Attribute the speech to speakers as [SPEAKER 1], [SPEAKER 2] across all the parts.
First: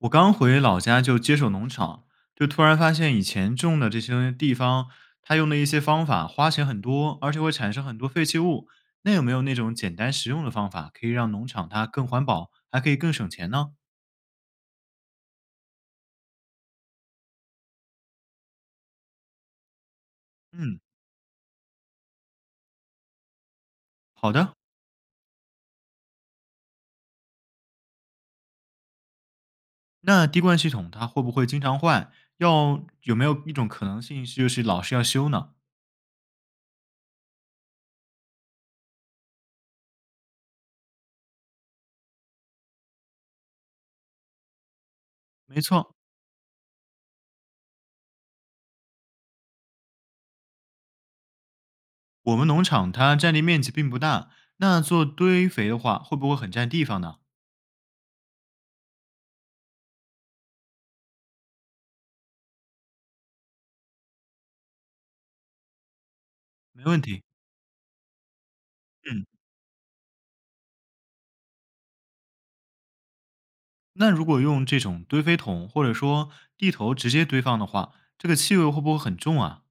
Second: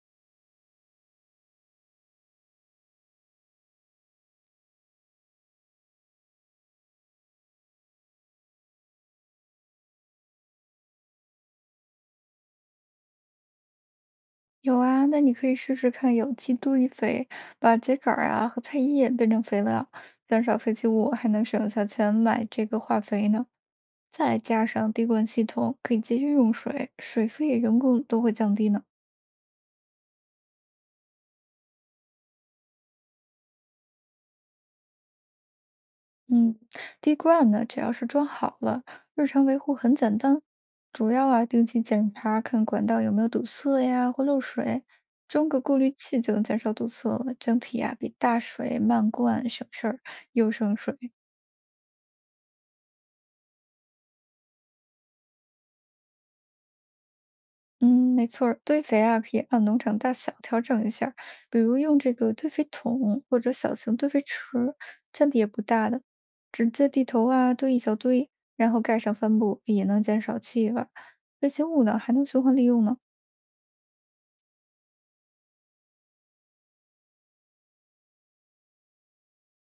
[SPEAKER 1] 我刚回老家就接手农场，就突然发现以前种的这些地方，它用的一些方法花钱很多，而且会产生很多废弃物。那有没有那种简单实用的方法，可以让农场它更环保，还可以更省钱呢？
[SPEAKER 2] 有啊，那你可以试试看有机堆肥，把秸秆儿啊和菜叶变成肥料，减少废
[SPEAKER 1] 嗯，
[SPEAKER 2] 弃物，还能省下钱买这个化肥呢。
[SPEAKER 1] 好
[SPEAKER 2] 再
[SPEAKER 1] 的。
[SPEAKER 2] 加上滴灌系统，可以节约用水，水费、人工都会降低呢。
[SPEAKER 1] 那滴灌系统它会不会经常坏？要有没有一种可能性是就是老是要修呢？
[SPEAKER 2] 嗯，滴灌呢，只要是装好了，日常维护很简单，主要啊定期检查看管道有没有堵塞呀或漏水，装个
[SPEAKER 1] 没
[SPEAKER 2] 过滤
[SPEAKER 1] 错，
[SPEAKER 2] 器就能减少堵塞了。整体啊比大水漫灌省事儿，又省水。
[SPEAKER 1] 我们农场它占地面积并不大，那做堆肥的话会不会很占地方呢？
[SPEAKER 2] 嗯，没错儿，堆肥啊，可以按农场大小调整一下儿，比如用这个堆肥桶或者小型堆肥池，占地也不大的，直
[SPEAKER 1] 没
[SPEAKER 2] 接
[SPEAKER 1] 问
[SPEAKER 2] 地
[SPEAKER 1] 题。
[SPEAKER 2] 头啊堆一小堆，然后盖上
[SPEAKER 1] 嗯。
[SPEAKER 2] 帆布，也能减少气味儿。废弃物呢还能循环利用呢。
[SPEAKER 1] 那如果用这种堆肥桶或者说地头直接堆放的话，这个气味会不会很重啊？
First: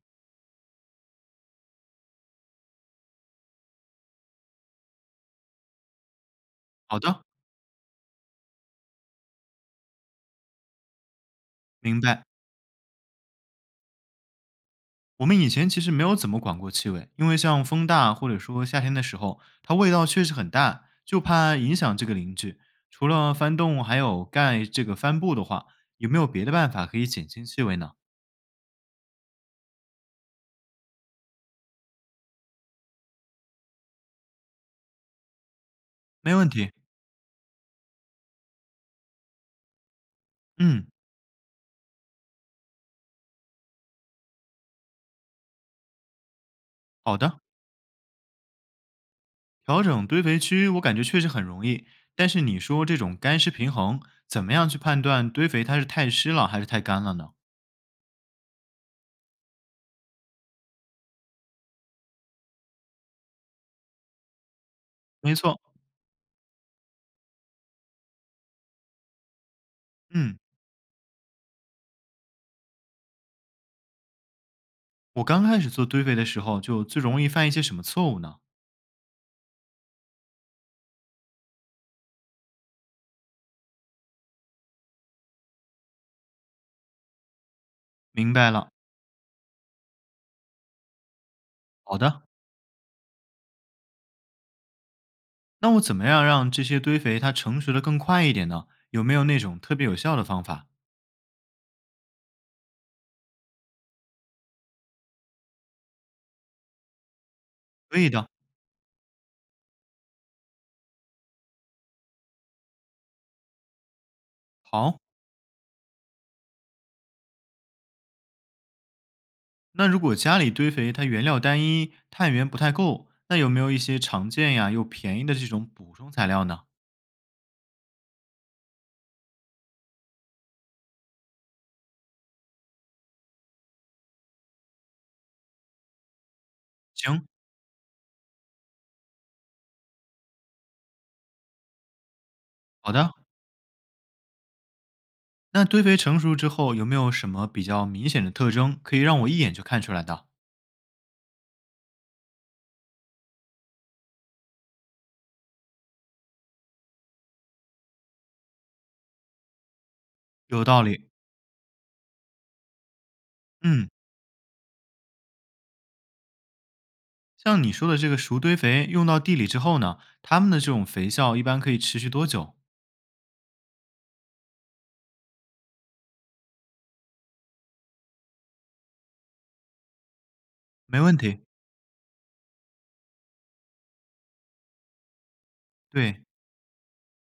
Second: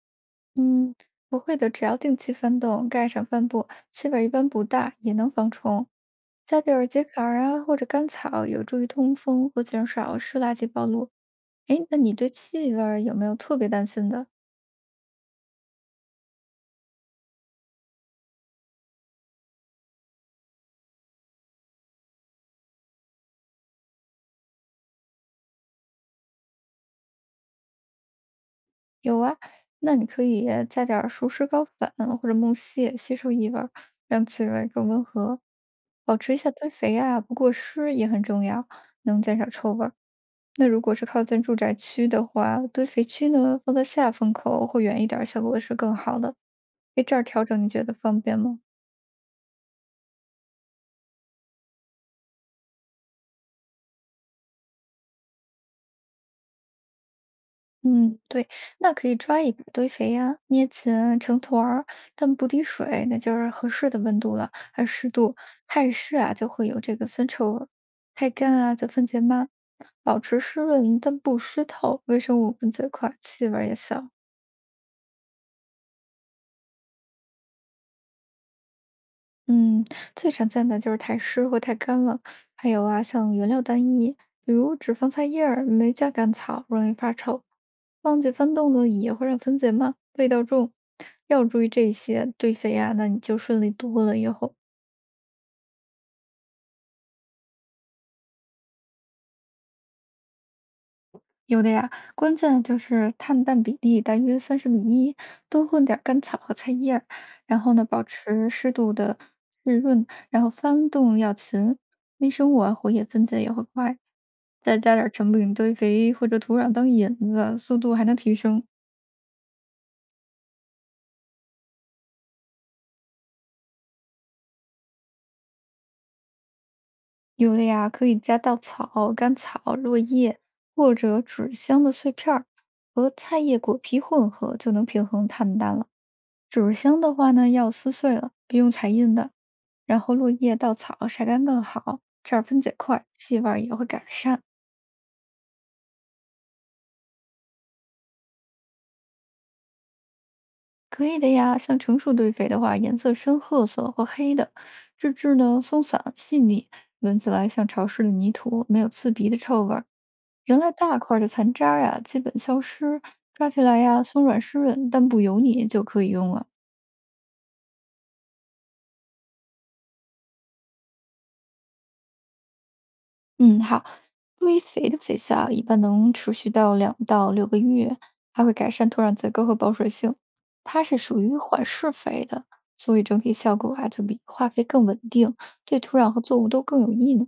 [SPEAKER 2] 嗯，不会的，只要定期翻动，盖上帆布，气味儿一般不大，也能防虫。加点儿
[SPEAKER 1] 好
[SPEAKER 2] 秸秆
[SPEAKER 1] 的，
[SPEAKER 2] 儿啊或者干草，有助于通风和减少湿垃圾暴露。哎，那
[SPEAKER 1] 明
[SPEAKER 2] 你
[SPEAKER 1] 白。
[SPEAKER 2] 对气味儿有没有特别担心的？
[SPEAKER 1] 我们以前其实没有怎么管过气味，因为像风大或者说夏天的时候，它味道确实很大，就怕影响这个邻居。除了翻动还有盖这个帆布的话，有没有别的办法可以减轻气味呢？
[SPEAKER 2] 有啊，那你可以加点儿熟石膏粉或者木屑吸收异味儿，让气味更温和。保持
[SPEAKER 1] 没
[SPEAKER 2] 一
[SPEAKER 1] 问
[SPEAKER 2] 下堆
[SPEAKER 1] 题。
[SPEAKER 2] 肥啊，不过湿也很重要，能减少臭味儿。那如
[SPEAKER 1] 嗯，
[SPEAKER 2] 果是靠近住宅区的话，堆肥区呢放在下风口或远一点儿，效果是更好的。诶，这
[SPEAKER 1] 好
[SPEAKER 2] 儿
[SPEAKER 1] 的。
[SPEAKER 2] 调整你觉得方便吗？
[SPEAKER 1] 调整堆肥区，我感觉确实很容易。但是你说这种干湿平衡，怎么样去判断堆肥它是太湿了还是太干了呢？
[SPEAKER 2] 嗯，对，那可以抓一堆肥啊，捏紧成团儿，但不滴水，那就是合适的温度了，还有湿
[SPEAKER 1] 没
[SPEAKER 2] 度。
[SPEAKER 1] 错，
[SPEAKER 2] 太湿啊，就会有这个酸臭味儿；太干啊，就分解慢。保
[SPEAKER 1] 嗯，
[SPEAKER 2] 持湿润但不湿透，微生物分解快，气味儿也小。
[SPEAKER 1] 我刚开始做堆肥的时候，就最容易犯一些什么错误呢？
[SPEAKER 2] 嗯，最常见的就是太湿或太干了，还有啊，像原料单一，比如只放菜叶儿，没加甘草，容易发臭。忘记
[SPEAKER 1] 明白
[SPEAKER 2] 翻
[SPEAKER 1] 了，
[SPEAKER 2] 动呢，也会让分解慢，味道重。要注意这
[SPEAKER 1] 好的，
[SPEAKER 2] 些，堆肥啊，那你就顺利多了以后。
[SPEAKER 1] 那我怎么样让这些堆肥它成熟的更快一点呢？有没有那种特别有效的方法？
[SPEAKER 2] 有的呀，关键就是碳氮比例大约30:1，多混点儿甘草和菜叶儿，然后呢，
[SPEAKER 1] 可
[SPEAKER 2] 保
[SPEAKER 1] 以的，
[SPEAKER 2] 持适度的湿润，然后翻动要勤，微生物啊活跃分解也会快，再加
[SPEAKER 1] 好。
[SPEAKER 2] 点儿成品堆肥或者土壤当引子，速度还能提升。
[SPEAKER 1] 那如果家里堆肥它原料单一，碳源不太够，那有没有一些常见呀又便宜的这种补充材料呢？
[SPEAKER 2] 有的呀，可以加稻草、干草、落叶或者纸箱的碎片儿和菜叶果皮混合，就能平衡碳氮了。纸箱的
[SPEAKER 1] 行，
[SPEAKER 2] 话呢，要撕碎了，别用彩印的，然后落叶、稻草晒干更好，这样分解
[SPEAKER 1] 好
[SPEAKER 2] 快，
[SPEAKER 1] 的。
[SPEAKER 2] 气味儿也会改善。
[SPEAKER 1] 那堆肥成熟之后，有没有什么比较明显的特征可以让我一眼就看出来的？
[SPEAKER 2] 可以的呀，像成熟堆肥的话，颜色深褐色或黑的，质质呢松散细腻，闻起来像潮湿的泥土，没有刺鼻的臭味儿。原
[SPEAKER 1] 有
[SPEAKER 2] 来
[SPEAKER 1] 道
[SPEAKER 2] 大
[SPEAKER 1] 理，
[SPEAKER 2] 块儿的残渣儿呀，基本消失，抓起来
[SPEAKER 1] 嗯。
[SPEAKER 2] 呀松软湿润，但不油腻就可以用了。
[SPEAKER 1] 像你说的这个熟堆肥用到地里之后呢，它们的这种肥效一般可以持续多久？
[SPEAKER 2] 嗯，好。堆肥的肥皂一般能持续到2到6个月，还会改善土壤结构和保水性。它是
[SPEAKER 1] 没问
[SPEAKER 2] 属于
[SPEAKER 1] 题。
[SPEAKER 2] 缓释肥的，所以整体效果啊就比化肥更稳定，对土壤和
[SPEAKER 1] 对，
[SPEAKER 2] 作物都更有益呢。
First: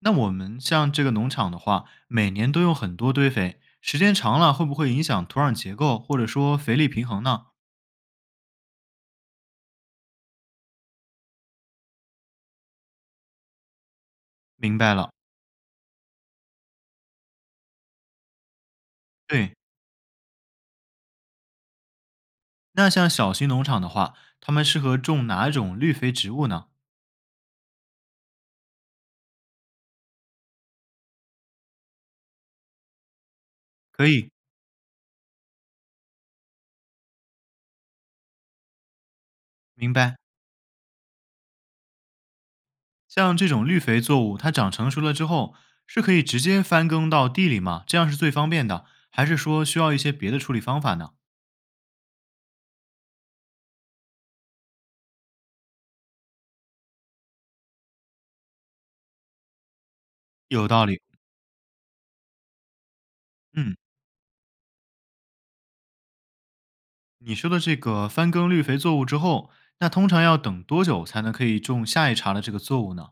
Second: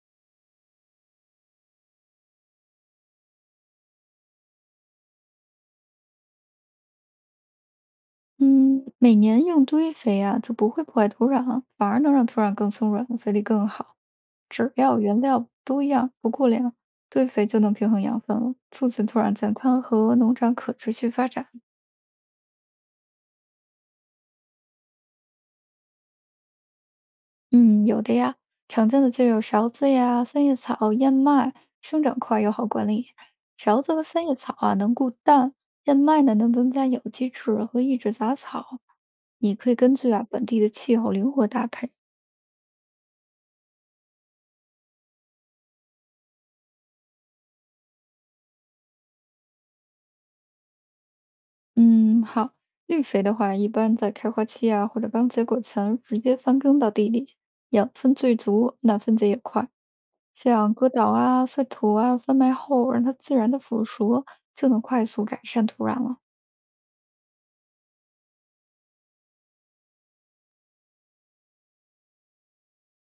[SPEAKER 1] 那我们像这个农场的话，每年都用很多堆肥，时间长了会不会影响土壤结构或者说肥力平衡呢？
[SPEAKER 2] 嗯，每年用堆肥啊，就不会破坏土壤，反而能让土壤更松软，肥力更好。只
[SPEAKER 1] 明白
[SPEAKER 2] 要
[SPEAKER 1] 了。
[SPEAKER 2] 原料多样不过量，堆肥就能平衡养分了，促进土壤健
[SPEAKER 1] 对，
[SPEAKER 2] 康和农场可持续发展。
[SPEAKER 1] 那像小型农场的话，他们适合种哪种绿肥植物呢？
[SPEAKER 2] 嗯，有的呀，常见的就有芍子呀、三叶草、燕麦，生长快又好管理。芍子和
[SPEAKER 1] 可
[SPEAKER 2] 三
[SPEAKER 1] 以，
[SPEAKER 2] 叶草啊能固氮，燕麦呢能增加有机质和抑制杂草。你可以
[SPEAKER 1] 明
[SPEAKER 2] 根据
[SPEAKER 1] 白。
[SPEAKER 2] 啊本地的气候灵活搭配。
[SPEAKER 1] 像这种绿肥作物，它长成熟了之后，是可以直接翻耕到地里吗？这样是最方便的，还是说需要一些别的处理方法呢？
[SPEAKER 2] 嗯，好，绿肥的话一般在开花期啊或者刚结果前直接翻耕到地里，养分最足，那分解也快。
[SPEAKER 1] 有
[SPEAKER 2] 像
[SPEAKER 1] 道
[SPEAKER 2] 割
[SPEAKER 1] 理，
[SPEAKER 2] 稻啊、碎土啊、翻埋后，让它自然的
[SPEAKER 1] 嗯，
[SPEAKER 2] 腐熟，就能快速改善土壤了。
[SPEAKER 1] 你说的这个翻耕绿肥作物之后，那通常要等多久才能可以种下一茬的这个作物呢？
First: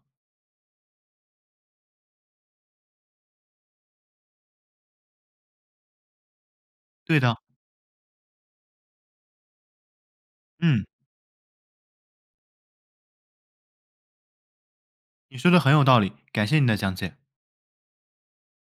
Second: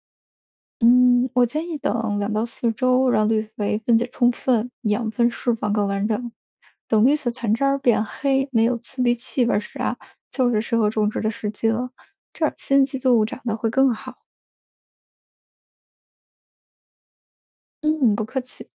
[SPEAKER 2] 嗯，我建议等2到4周，让绿肥分解充分，养分释放更完整。等绿
[SPEAKER 1] 对
[SPEAKER 2] 色
[SPEAKER 1] 的，
[SPEAKER 2] 残渣儿变黑，没有刺鼻气味儿时啊，就是适
[SPEAKER 1] 嗯，
[SPEAKER 2] 合种植的时机了。这样新奇作物长得会更好。
[SPEAKER 1] 你说的很有道理，感谢你的讲解。
[SPEAKER 2] 嗯，不客气。